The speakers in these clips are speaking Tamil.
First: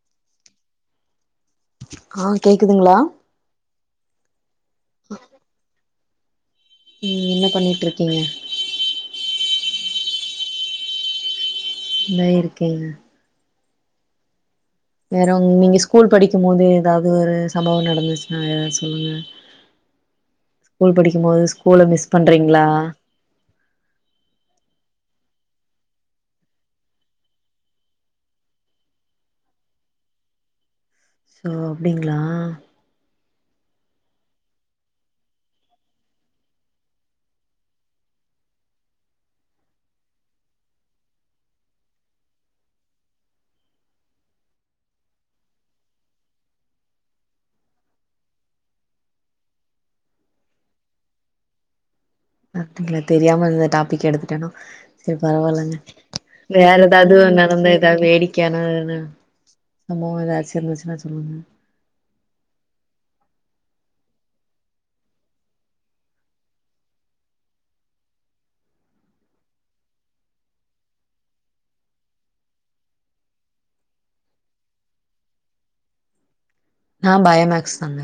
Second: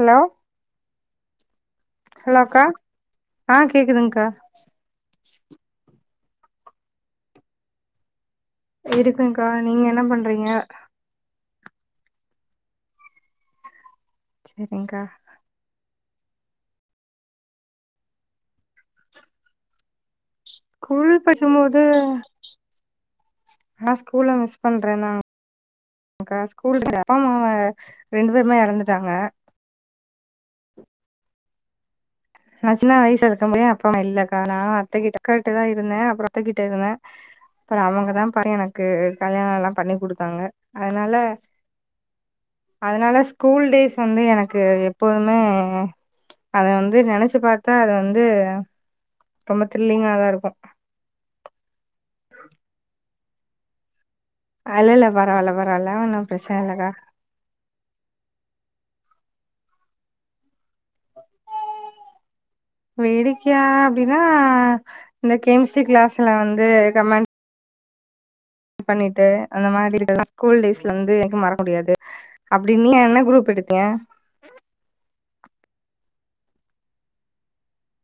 ஹலோ ஆ ஹலோ அக்கா கேக்குதுங்களா ஆ கேக்குதுங்கா ம் என்ன பண்ணீட்டுருக்கீங்க இருக்ககா நீங்க என்ன பண்றீங்க நா இருக்கே செரிங்கா பறோ நீங்க ஸ்கூல் படிக்கும்போது எதாவது ஒரு சம்பவோ நடந்துச்சுன்னா எதாவது சொல்லுங்க ஸ்கூல் படிக்கும் போது ஸ்கூல மிஸ் பண்றீங்களா நா ஸ்கூல மிஸ் பண்ற நா அக்கா [inaudible] அப்பா அம்மாவ ரெண்டு பேருமே எறந்துட்டாங்க ஸோ அப்படிங்களா ஆச்சுவலா [inaudible] அப்பா இல்ல காலா அத்தகிட்ட அக்காட்ட தா இருந்தேன் அப்பற அத்தகிட்ட இருந்த அப்பறோ அவங்கதா [inaudible] எனக்கு கல்யாணோலா பண்ணி குடுத்தாங்க அதனால அதனால ஸ்கூல் டேஸ் வந்து எனக்கு எப்போதுமே அத வந்து நெனைச்சு பாத்தா அது வந்து ரொம்ப த்ரில்லிங்காதா இருக்கு பாத்திங்களா தெரியாம அந்த டாபிக் எடுத்துட்டனோ இல்ல இல்ல சேர் பரவால்ல பரவால்லங்க பரவால்ல ஒன்னு பிரச்சன வேற இல்லக்கா எதாவது நடந்து எதாவ் வேடிக் க்கேனன சம்பவோ எதாச்சு இருந்துச்சுன்னா சொல்லுங்க வேடிக்கையா அப்டின்னா இந்த கேம்ஸ்சி கிளாஸ்ல வந்து கமண்ட் பண்ணிட்டு அந்த மாரி [inaudible] ஸ்கூல் டேஸ் வந்து மறக்க முடியாது அப்டி நீ என்ன குரூப் எடுத்திய நா பயோமேக்ஸ் தாங்க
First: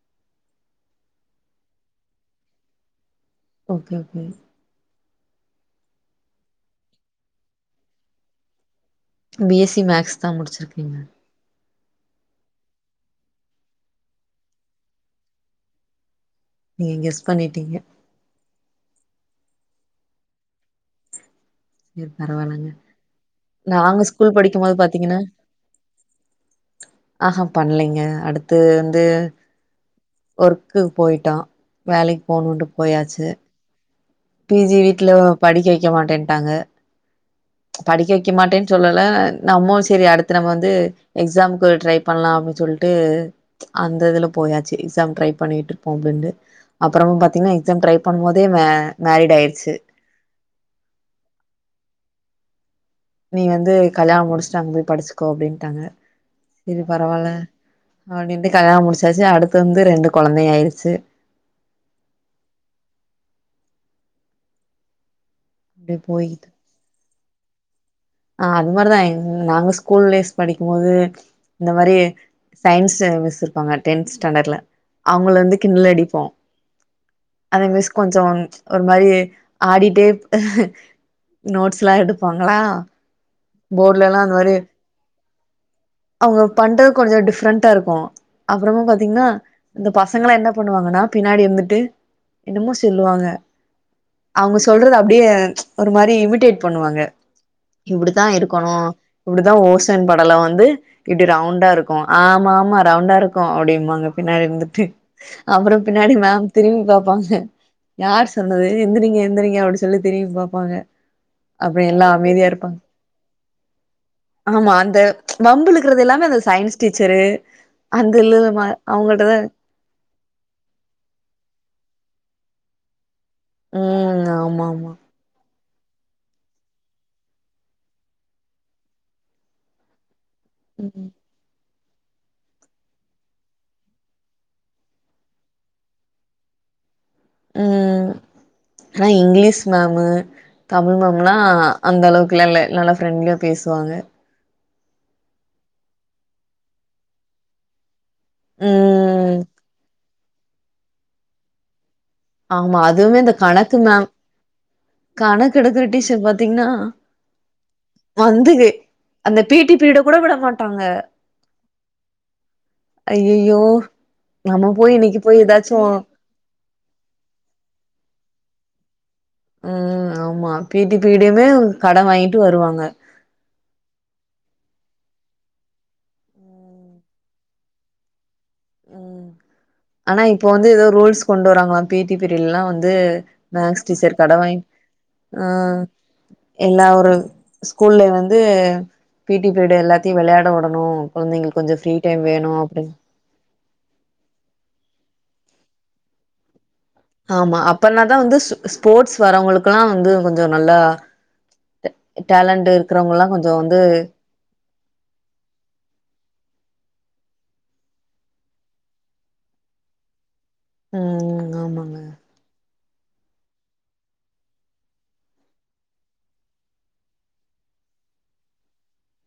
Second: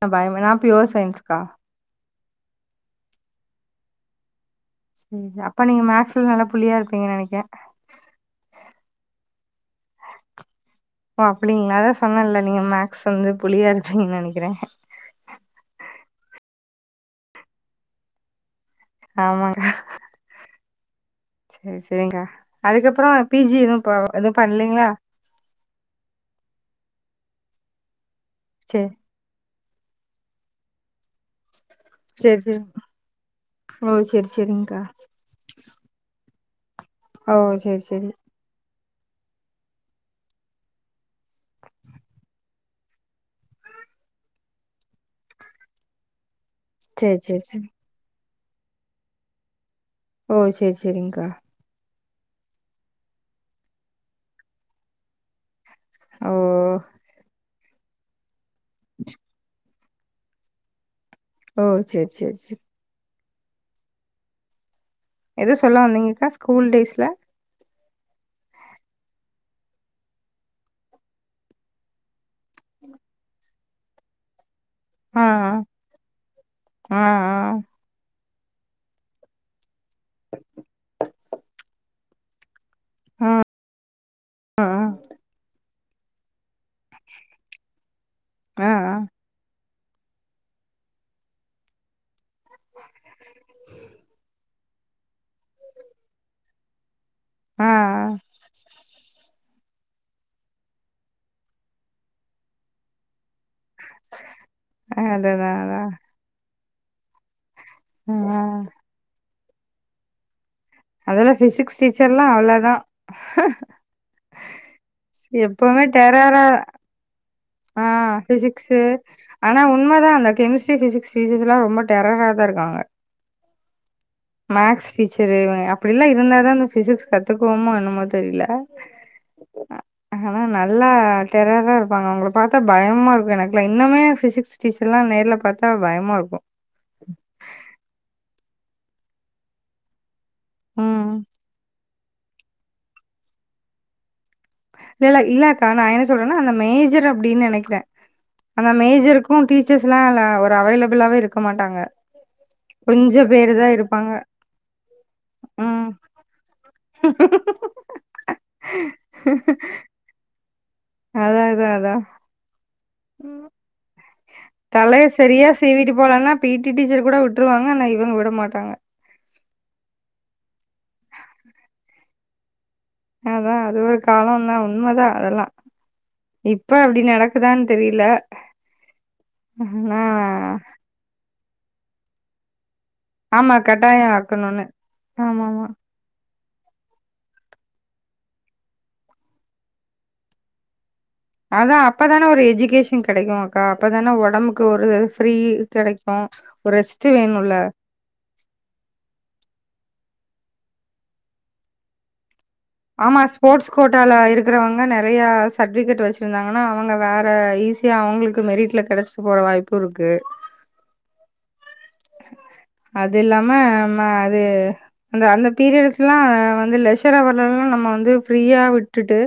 நா பயோ நா பியோர் சய்ன்ஸ்கா ஓகே ஓகே சேரி அப்ப நீங்க மேக்ஸ்ல நல்லா புலியா இருப்பீங்க நெனைக்கே பி எஸ்சி மேக்ஸ் தா முடிச்சிருக்கேங்க ஓ அப்டிங்களா அதா சொன்னன்ல நீங்க மேக்ஸ் வந்து புளியா இருப்பீங்க நெனைக்கற நீங்க கெஸ் பண்ணீட்டீங்க ஆமாங்க சேர் சரி சேரிங்கா பரவாயில்லங்க அதுக்கப்பறோ பீ ஜி எதுவு ப நாங்க ஸ்கூல் எதுவு படிக்கும் போது பண்லீங்களா பாத்தீங்கன்னா ஆஹா பண்லைங்க அடுத்து செரி வந்து ஒர்க்கு போயிட்டோ வேலைக்கு செரி செரி போணுன்ட்டு போயாச்சு ஓ சேர் பீ ஜி வீட்ல படிக்க வெக்க மாட்டேன்ட்டாங்க ஓ சேர் சேரி வெக்க மாட்டேன் சொல்லல நம்மோ சேரி அடுத்து நம்ம வந்து எக்ஸாம்க்கு ட்ரை பண்லா அப்டி சொல்ட்டு அந்த இதுல போயாச்சு எக்ஸாம் ட்ரை பண்ணீட்ருப்போ அப்டின்டு செரி அப்றோம் செரி பாத்தீங்னா செரி எக்ஸம் ட்ரை பண்ணும்போதே ம மேரீட் ஆயிடுச்சு ஓ சேர் சேரிங்கா நீ வந்து கல்யாணோ முடிச்சுட்டு அங்க போய் படிச்சுக்கோ அப்டின்ட்டாங்க ஓ சேரி பரவால்ல அப்டின்ட்டு கல்யாணோ முடிச்சாச்சு அடுத்து வந்து ரெண்டு கொழந்தைை ஆய்ருச்சு ஓ சேர் சேர் சே எதோ சொல்ல அப்படியே வந்தீங்கக்கா போய்கிட்டு ஸ்கூல் டேஸ்ல ஆ அது மாரிதா எங் நாங்க ஸ்கூல் டேஸ் படிக்கும் போது இந்த மாரி சையின்ஸ்சு மிஸ்சு இருப்பாங்க டென்த் ஸ்டண்டர்ட்ல ஆ அவங்கள வந்து கிண்டல் அடிப்போ ஆ அந்த மிஸ் கொஞ்சோ ஒரு மாரி ஆடிட்டே நோட்ஸ்லா எடுப்பாங்களா ஆ போர்டுலல்லா அந்த மாரி ஆ அவங்க பண்றது கொஞ்சோ டிஃப்ரெண்டா இருக்கு ஆ அப்றோமா பாத்தீங்ன்னா அந்த பசங்களா என்ன பண்ணுவாங்கன்னா பின்னாடி இருந்துட்டு என்னமோ சொல்லுவாங்க அவங்க சொல்றது அப்டியே ஒரு மாரி இமிடேட் பண்ணுவாங்க ஆ இப்டித்தா இருக்கனு இப்டிதா ஓசோன் படலோ வந்து இப்டி ரவுண்டா இருக்கு ஆமா ஆமா ரவுண்டா இருக் கு அப்டிம்பாங்க பின்னாடி இந்துட்டு அதுதா அப்றோ அதா பின்னாடி மம் திரும்பி பாப்பாங்க யார் ஆ சொன்னது எந்திரீங்க எந்திரீங்க அப்டி சொல்லி திரும்பி பாப்பாங்க அதெல்லா பிசிக்ஸ் அப்றோ எல்லா டீச்சர்ல்லா அமைதியா அவ்ளோதா இருப்பாங்க ஆமா அந்த வம்பு எப்பவுமே இலுக்கிறது எல்லாமே அந்த டெரரா சயின்ஸ் டீச்சரூ ஆ அந்த இல்ல இல்ல மா ஃபிசிக்ஸு அவுங்கிட்டதா ஆனா உண்மதா அந்த கெமிஸ்ட்ரி பிஸிக்ஸ் டீச்சர்ஸ்லா ரொம்ப டெரரா தா இருக்காங்க ம் ஆ மக்ஸ் டீச்சர் தெரில அப்டிலா இருந்தாதா அந்த பிசிக்ஸ் கத்துக்வோமோ என்னமோ தெரில ஆனா நல்லா ம் டெரர்ரா இருப்பாங்க அவங்கள பாத்தா பயம்மா இருக்கு எனக்குலா இன்னுமே ஃபிசிக்ஸ் டீச்சர்லா நேர்ல பாத்தா பயமா இருக்கு ம் ஆனா இங்லீஷ் மமு தமிழ் ம் மம்லா அந்தளவுக்குலா இல்ல நல்லா ஃப்ரெண்ட்லியா பேசுவாங்க இல்லல்ல இல்லக்கா நா என்ன சொல்றன்னா அந்த மேஜர் அப்டின்னு நினைக்கிற அந்த ம் மேஜருக்கு டீச்சர்ஸ்ல்லா ஒரு அவைலபிளாவே இருக்க மாட்டாங்க ஆமா கொஞ்ச அதுமே இந்த பேரு தா கணக்கு மம் இருப்பாங்க கணக்கு எடுக்கிற ம் டீச்சர் பாத்தீங்னா வந்தது அந்த பி டி பீரியட கூட விட மாட்டாங்க அதா அதா அதா ம் அய்யய்யோ நம்ம போய் தலைய இன்னைக்கு போய் சரியா எதாச்சு சீவிட்டு போலன்னா பி டி டீச்சர் கூட விட்ருவாங்க ஆனா இவங்க விட மாட்டாங்க ம் ஆமா பீட்டி பீரியடயுமே கடன் வாங்கிட்டு வருவாங்க அதா அது ஒரு காலந்தா உண்மதா அதெல்லா இப்ப அப்டி நடக்குதான் தெரில ம் ஆனா இப்போ வந்து ஏதோ ரூல்ஸ் கொண்டு வராங்களா பீ டி பீரியட்ல்லா வந்து ஆமா மக்ஸ் கட்டாயோ டீச்சர் கட வாங் ஆக்கணுன்னு ஆமா அ ஆமா எல்லா ஒரு ஸ்கூல்ல வந்து பி டி ஃபிரிடு எல்லாத்தையு விளையாட விடணு கொழந்தைங்களுக்கு கொஞ்ச ஃப்ரீ டைம் வேணு அப்டி கெடைக்கும் அக்கா அப்பதானே ஒடம்புக்கு ஒரு ஃப்ரீ கெடைக்கு ஒரு ரெஸ்ட் வேணுல்ல ஆமா அப்பனாதா வந்து ஸ் ஸ்போர்ட்ஸ் வரவங்களுக்குலா வந்து கொஞ்ச நல்லா டேலண்ட்டு இரு ஆமா ஸ்போர்ட்ஸ் கோட்டால இருக் குறவங்க நெறைய சர்டிபிகேட் வச்சிருந்தாங்கன்னா அவங்க வேற ஈஸியா அவுங்களுக்கு மெரிட்ல கெடச்சி போற வாய்ப்பு இருக்கு ம் ஆமாங்க அதில்லாம ம்ம அது அந்த அந்த பீரியட்ஸ்ல்லா வந்து லெஷர் அவர்லல்லா நம்ம வந்து ஃப்ரீயா விட்டுட்டு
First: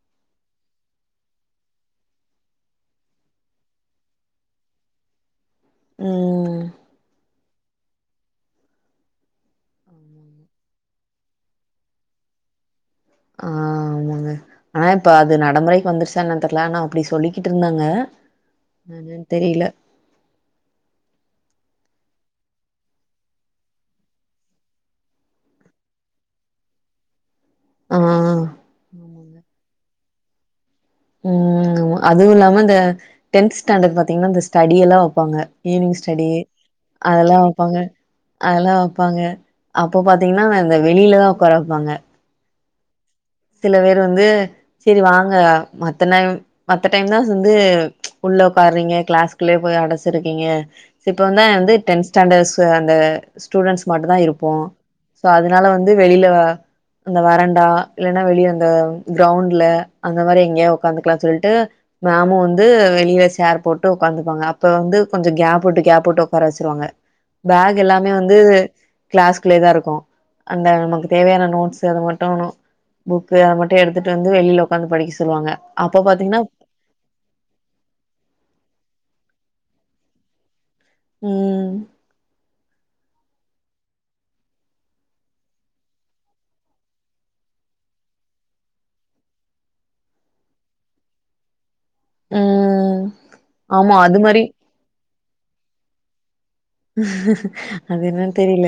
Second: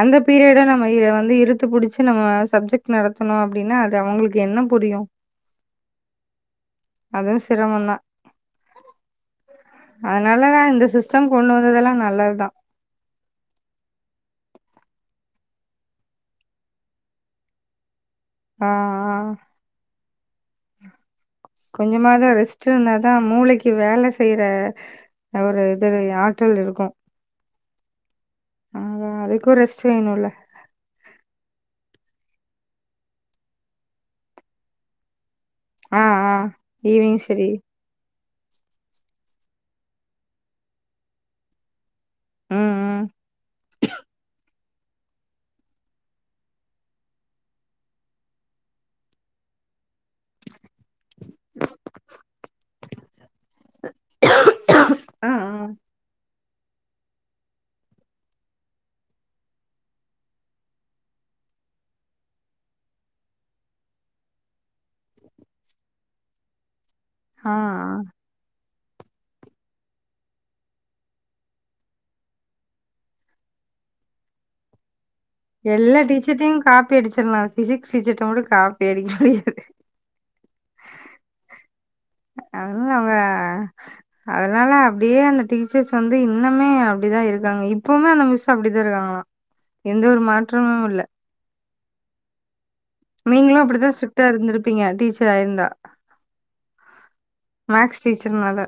அந்த பீரியட நம்ம வந்து இழுத்து புடிச்சு நம்ம சப்ஜெக்ட் நடத்துணோ அப்டின்னா அது அவுங்களுக்கு என்ன புரியு ம் அதுவு சிரமதா அதனாலதா இந்த சிஸ்டம் கொண்டு வந்ததெல்லா நல்லதுதா ஆ ஆமாங்க ஆ இப்ப அது நடைமுறைக்கு வந்துருச்சா என்னன்னு தெரில ஆனா அப்டி சொல்லிக்கிட்டு இருந்தாங்க ஆ என்னன்னு ஆ தெரில கொஞ்சமாது ரெஸ்ட் இருந்தாதா மூளைக்கு வேல செய்யிற ஒரு இது ஆற்றல் இருக்கு அஅ அ அதா அதுக்கு ரெஸ்ட் வேணுல்ல ம் அதுவு இல்லாம இந்த டென்த் ஸ்டாண்டர்ட் பாத்தீங்கன்னா இந்த ஸ்டடியல்லா வப்பாங்க ஈவினிங் ஆ ஸ்டடி ஆ ஈவினிங் அதெல்லா ஸ்டடி வப்பாங்க அதெல்லா வப்பாங்க அப்போ பாத்தீங்கன்னா இந்த வெளியிலதா உக்கார வப்பாங்க ம் ம் சில வேரு வந்து செரி வாங்க மத்த நே மத்த டைம் தா வந்து உள்ள உக்காரீங்க கிளாஸ்க்குள்ளயே போய் அடச்சிருக்கீங்க இப்போவுதா வந்து டென்த் ஸ்டாண்டர்ட்ஸ் அந்த ஸ்டூடண்ட்ஸ் மட்டு தா இருப்போ சோ ஆ அதனால ஆ வந்து வெளியில இந்த வறண்டா இல்லன்னா வெளியே அந்த கிரௌண்ட்ல அந்த மாரி எங்கேயா உக்காந்துக்கலாம்னு சொல்லிட்டு மேமு வந்து வெளில சேர் போட்டு உக்காந்துப்பாங்க அப்ப வந்து கொஞ்சோ கேப் உட்டு கேப் உட்டு உட்கார வச்சிருவாங்க ஆ பேக் ஆ எல்லாமே வந் து கிளாஸ்குள்ளே தா இருக்கு அந்த நமக்கு தேவையான நோட்ஸ் அத மட்டு புக்கு அத மட்டு எடுத்துட்டு வந்து வெளியில உக்காந்து படிக்க சொல்லுவாங்க எல்லா அப்ப பாத்தீங்கன்னா டீச்சர்ட்டையும் காப்பி அடிச்சிடலா பிசிக்ஸ் டீச்சர்ட்ட மட்டு காப்பி அடிக்க முடியாது ம் அத அவ அதனால அப்டியே அந்த டீச்சர்ஸ் வந்து இன்னமே அப்டிதா இருக்காங்க இப்பவுமே அந்த மிஸ் அப்டித்தா இருக்காங்கலா எந்த ஒரு மாற்றமும் இல்ல அஅ நீங்களு அப்டிதா ஸ்ட்ரிக்டா இருந்துருப்பீங்க டீச்சர் ஆயிருந்தா உம் மேக்ஸ் டீச்சர்னால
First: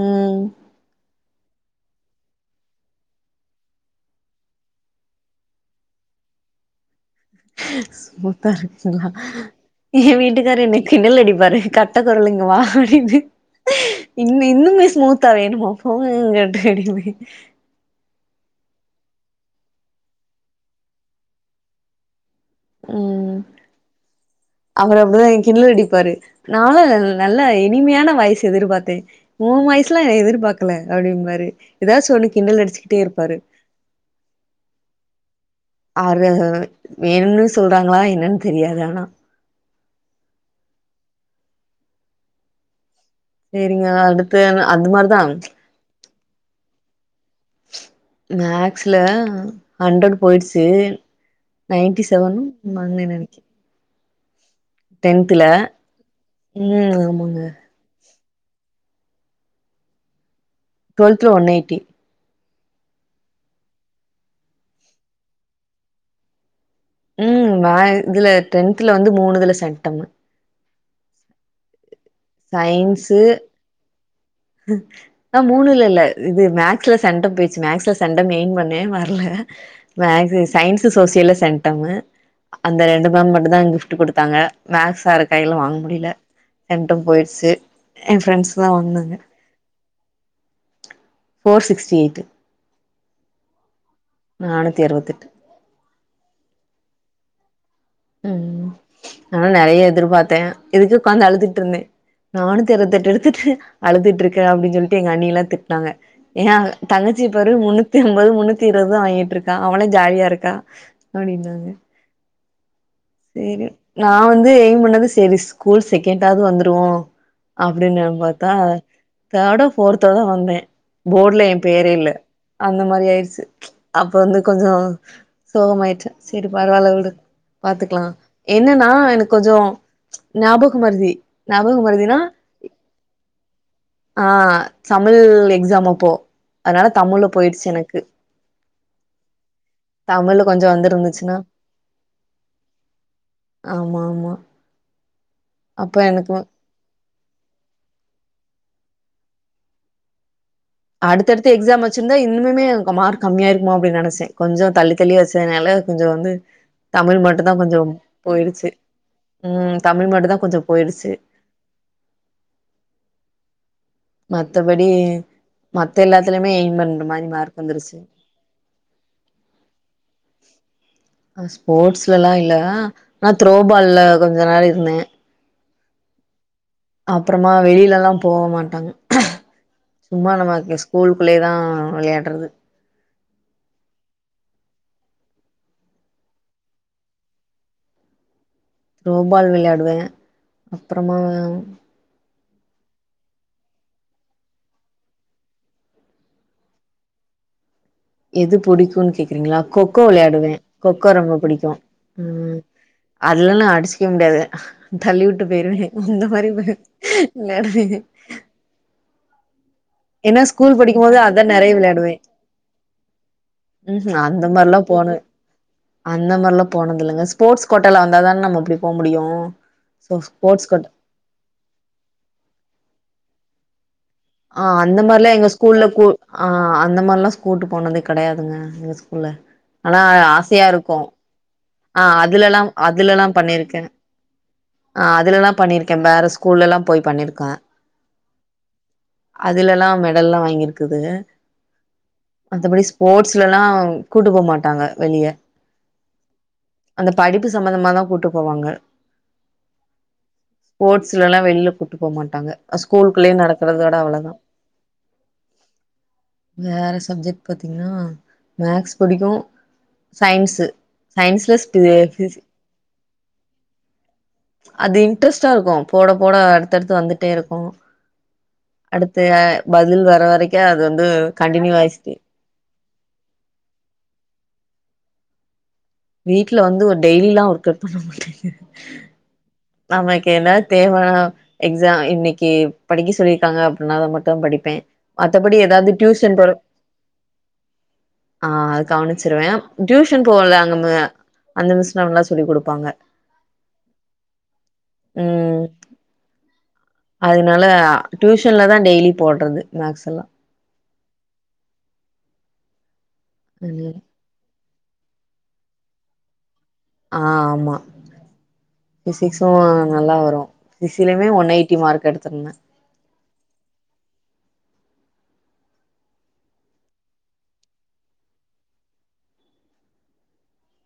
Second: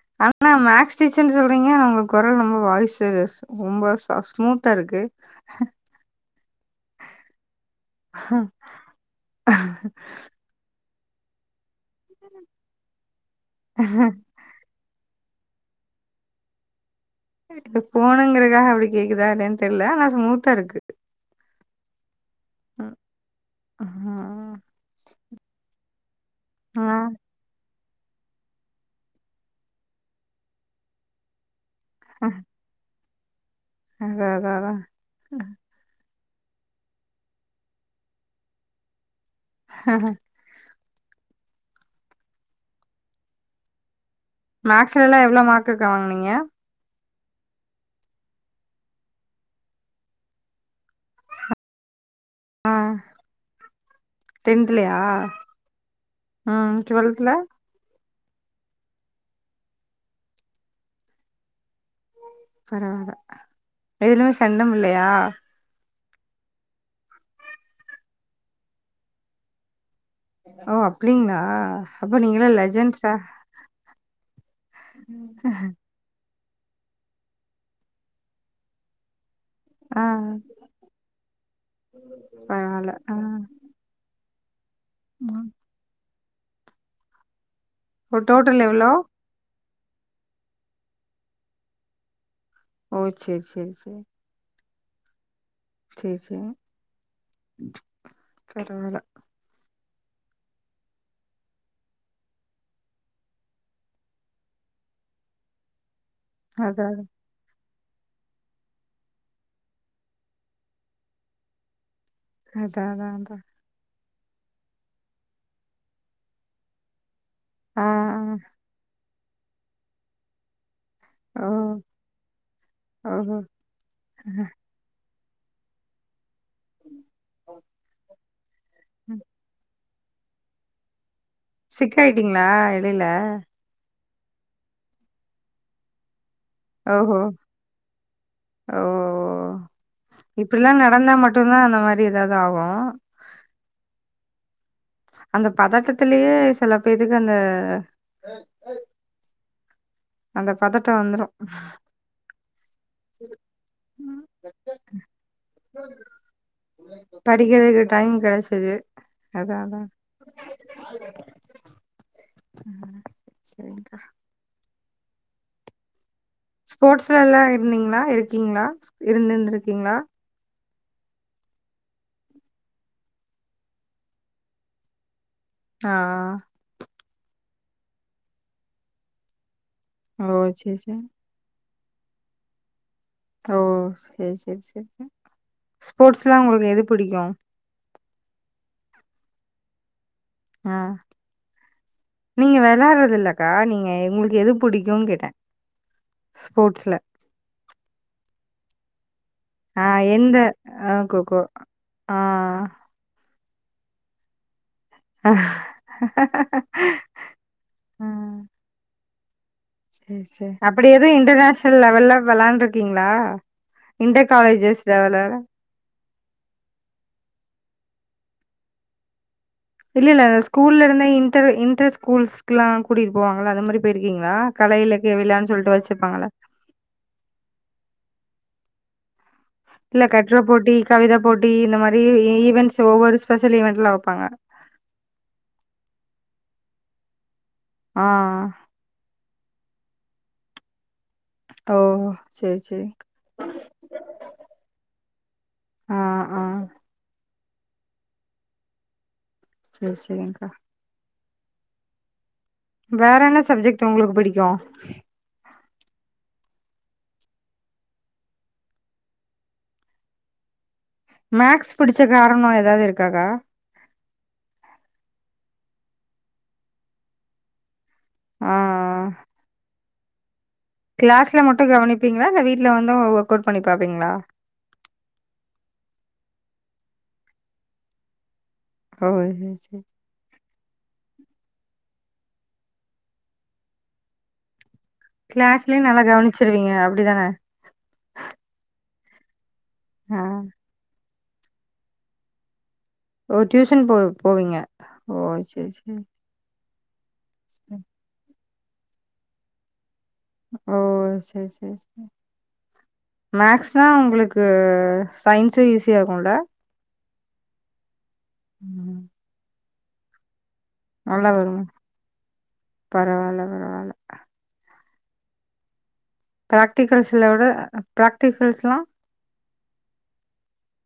ம் ஆனா மேக்ஸ் சீசன்னு சொல்றீங்க உங்க கொரல் ரொம்ப வாய்சு ரொம்ப சா ஸ்மூத்தா இருக்கு என் வீட்டுக்காரு என்ன கிண்டல் அடிப்பாரு கட்ட குரலு இங்க வா அப்டின்னு இன்னு இன்னுமே ஸ்மூத்தா வேணுமோ போங்க அப்டி அப்டினு இல்ல ஃபோனுங்கிறக்காக அப்டி கேக்குதா என்னன் தெரியல ஆனா ஸ்மூத்தா இருக்கு ம் அவர் அப்டிதா எ கிண்டலு அடிப்பாரு நானு ஆ நல்லா இனிமையான வாய்ஸ் எதிர்பாத்தே ஓ வாய்ஸ் லா எதிர்பாக்கல அப்டிம்பாரு இப்டி தா சொல்லி கிண்டல் அடிச்சிக்கிட்டே இருப்பாரு அதா அதா அதா ஆரு வேணுன் சொல்றாங்களா என்னனு தெரியாது ஆனா ஆஹ சரிங்க அடுத்து அந்த மாரிதா இதுக்கா வாங்னீங்க மேக்ஸ்ல ஹண்ட்ரட் போய்டுச்சி நைன்டி செவன் ஆ மங்க நெனக்கு டென்த்லயா ம் டுவெல்த்ல டுவெல்த்ல ஒன் எய்ட்டி பரவால்ல எதுலயுமே செண்டம் இல்லயா ம் நா இதுல டென்தல வந்து மூணுதுல செண்டம் ஓ அப்டிங்ளா சயின்ஸு மூணுல இல்ல இது மேக்ஸ்ல செண்டம் போய்ச்சு மேக்ஸ்ல செண்டம் எய்ம் பண்ணே வரல ஆ மேக்ஸ் சயின்ஸ் சோசியல்ல சென்டம் அந்த பரவால்ல ரெண்டு ஆ மேம் மட்டுதா கிப்ட்டு குடுத்தாங்க மேக்ஸ் சாரு ம் கைல வாங்க முடில மட்டு போய்ட்ச்சு எ ஓ டோட்டல் ஃப்ரெண்ட்ஸ்தா எவ்ளோ வாங்னாங்க ஃபோர் சிக்ஸ்டி எயிட்டு ஓ சரி சரி சரி நானூத்தி அறுவத்தெட்டு சரி சரி ம் பரவால்ல ஆனா நெறய எதிர்பாத்த இதுக்கு உக்காந்து அழுதுட்டு இருந்த நானுத்தி அறுவத்தெட்டு எடுத்துட்டு அழுதுட்ருக்க அப்டின் சொல்லிட்டு எங்க அண்ணில்லா திட்னாங்க ஏனா அதா தங்க விஜிய பாரு முன்னூத்தி அம்பது முன்னூத்தி இருவதுதா வாங்கிட்ருக்கா அவளே ஜாலியா இருக்கா அப்டின்றாங்க அதாவா சரி நா வந்து எய்ம் பண்ணது சரி ஸ்கூல் செகண்டாவது வந்துருவோ ஆ அப்டின்னு நா பாத்தா தேடோ ஃபோர்த்தோ தா வந்தே ஆ போர்ட்ல ஓ என் பேரே இல்ல அந்த மாரி ஓஹோ ஆயிட்ச்சு அப்ப வந்து கொஞ்சோ சோகமாய்ட்ட சரி பரவால்ல விடு பாத்துக்கலா என்னன்னா எனக்கு கொஞ்சோ ஞாபக மறதி ஞாபக மறதினா சிக்காயிட்டீங்களா எடையில ஆ தமிழ் எக்ஸாமப்போ அதனால ஓஹோ தமிழ் போயிடுச்சு எனக்கு ஓ தமிழ்ல கொஞ்சோ இப்டிலா நடந்தா வந்துருந்துச்சுன்னா மட்டுதா அந்த மாரி எதாது ஆகு ஆமா ஆ மா அந்த பதட்டத்திலயே சில பேத்துக்கு அந்த அந்த பதட்டம் அடுத்தடுத்து எக்ஸாம் வச்சிருந்தா இன்னுமே மார்க் கம்மியாயிருக்குமோ அப்டின் நெனைச்சே கொஞ்சம் தள்ளித்தள்ளி வெச்சனால கொஞ்சோ வந்து தமிழ் மட்டும் தான் கொஞ்சோ படிக்கிறதுக்கு டைம் போயிடுச்சு கெடச்சது ம் தமிழ் மட்டும் தான் கொஞ்சோ போயிருச்சு ம் செரி்ங்கா மத்தபடி மத்த எல்லாத்துலயுமே ஏம் பண்ற மாரி மார்க் வந்துருச்சு க்கீங்களா இருந்திருந்திருக்கீங்களா ஸ்போர்ட்ஸ்லல்லா இல்ல ஆனா த்ரோபால்ல கொஞ்ச நேரம் இருந்தேன் ஆ அப்பறமா வெளியில எல்லாம் போவ மாட்டாங்க சும்மா ஓ சேரி நம்ம சேரி ஸ்கூல் குள்ளே தான் வெளையாடுறது ஓ செரி செரி செரி ஸ்போர்ட்ஸ்லா உங்களுக்கு எது பிடிக்கும் த்ரோ பால் வெளையாடுவேன் அப்றமா நீங்கள் வெளையாட்றது இல்லக்கா நீங்க உங்களுக்கு எது பிடிக்கும்னு கேட்டேன் ஸ்போர்ட்ஸ்ல எது பிடிக்கும்ன்னு கேக்குறீங்களா ஆ கொக்கோ எந்த விளையாடுவேன் ஆ கொக்கோ ரொம்ப பிடிக்கும் ஆ ம் அதுல்லா அடிச்சிக்க முடியாது தள்ளி விட்டு போயிருவேன் இந்த மாரி போய் வெளாடுவே செரி ஏன்னா செரி ஸ்கூல் அப்டி படிக்கும்போது எதுவும் அதா நெறைய இன்டர்நேஷனல் லெவல்ல விளாண்டு இருக்கீங்களா ம் ஹ்ம் அந்த மாரில்லாம் போண அந்த மாரில்லாம் போனதில்லங்க ஸ்போர்ட்ஸ் கோட்டால வந்தா தானே நம்ம அப்டி போ முடியும் இல்ல இல்ல ஸ்கூல்ல இருந்தே இன்டர் இன்டர் ஸ்கூல்ஸ்க்ல்லாம் கூட்டிட்டு போவாங்களா அது மாரி போயிருக்கீங்களா ஆ கலை அந்த இலக்கிய மாரிலா எங்க விழானு சொல்லிட்டு ஸ்கூல்ல கூ வெச்சிருப்பாங்கள ஆ அந்த மாரிலாம் கூட்டு போனது கிடையாதுங்க எங்க ஸ்கூல்ல ஆனா இல்ல கட்டுரை ஆசையா போட்டி இருக்கும் கவிதை போட்டி இந்த மாரி ஈவன்ட்ஸ் ஒவ்வொரு ஸ்பெஷல் பண்ணிருக்கே ஈவன்ட்னு வைப்பாங்க ஆ அதுலல்லாம் பண்ணிருக்கேன் வேற ஸ்கூல்லல்லாம் போய் பண்ணிருக்கேன் ஆ அதுலல்லாம் மெடல் லாம் வாங்கிருக்குது ஓ சரி மத்தபடி சரி ஸ்போர்ட்ஸ்ல எல்லாம் கூட்டு போக மாட்டாங்க வெளியே ஆ ஆ அந்த படிப்பு சம்மந்தமாதான் கூட்டு போவாங்க செரி செரிங்க்கா ஸ்போர்ட்ஸ்ல எல்லாம் வெளில கூட்டு போ மாட்டாங்க வேற ஸ்கூலுக்குள்ளயே என்ன சப்ஜெக்ட் நடக்கறதோட உங்களுக்கு அவ்வளவுதான் பிடிக்கும் வேற சப்ஜெக்ட் பாத்தீங்கன்னா மேக்ஸ் பிடிக்கும் சைன்ஸு மேக்ஸ் பிடிச்ச காரணம் ஏதாவது இருக்காக்கா அது இன்ட்ரெஸ்ட்டா இருக்கும் போட போட அடுத்தடுத்து வந்துட்டே இருக்கும் ஆ அடுத்து பதில் வர வரைக்கும் கிளாஸ்ல மட்டும் கவனிப்பீங்களா இல்ல வீட்டுல வந்து ஒர்க் அவுட் பண்ணி பாப்பீங்களா வீட்டுல வந்து ஒரு டெய்லிலாம் ஒர்க் அவுட் பண்ண மாட்டீங்க ஓ சரி சரி நமக்கு எதாச்சு தேவைனா எக்ஸாம் இன்னைக்கு படிக்க சொல்லிருக்காங்க அப்டின்னா மட்டும் படிப்பேன் மத்தபடி கிளாஸ்லயும் ஏதாவது நல்லா டியூசன் போற கவனிச்சிருவீங்க அப்டிதான? ஆ அது கவனிச்சிருவேன் ஆ டியூஷன் போவல அங்க ம அந்த மிஸ் நல்லா சொல்லி் கொடுப்பாங்க ஓ டியூஷன் போ போவீங்க ஓ ம் செரி செரி அதனால டியூஷன்ல தான் டெய்லி போடுறது மேக்ஸ் எல்லாம் ஓ செரி செரி மேக்ஸ் நா உங்களுக்கு சயின்ஸும் ஈஸிய இருகுல ஆ ஆமா ம் பிசிக்ஸும் நல்லா வரும் [unintelligible] யுமே நல்லா ஒன் வருமா? எயிட்டி மார்க் எடுத்துருந்தே பரவால்ல பரவால்ல ப்ராக்டிகல்ஸலா விட ப்ராக்டிகல்ஸ்லா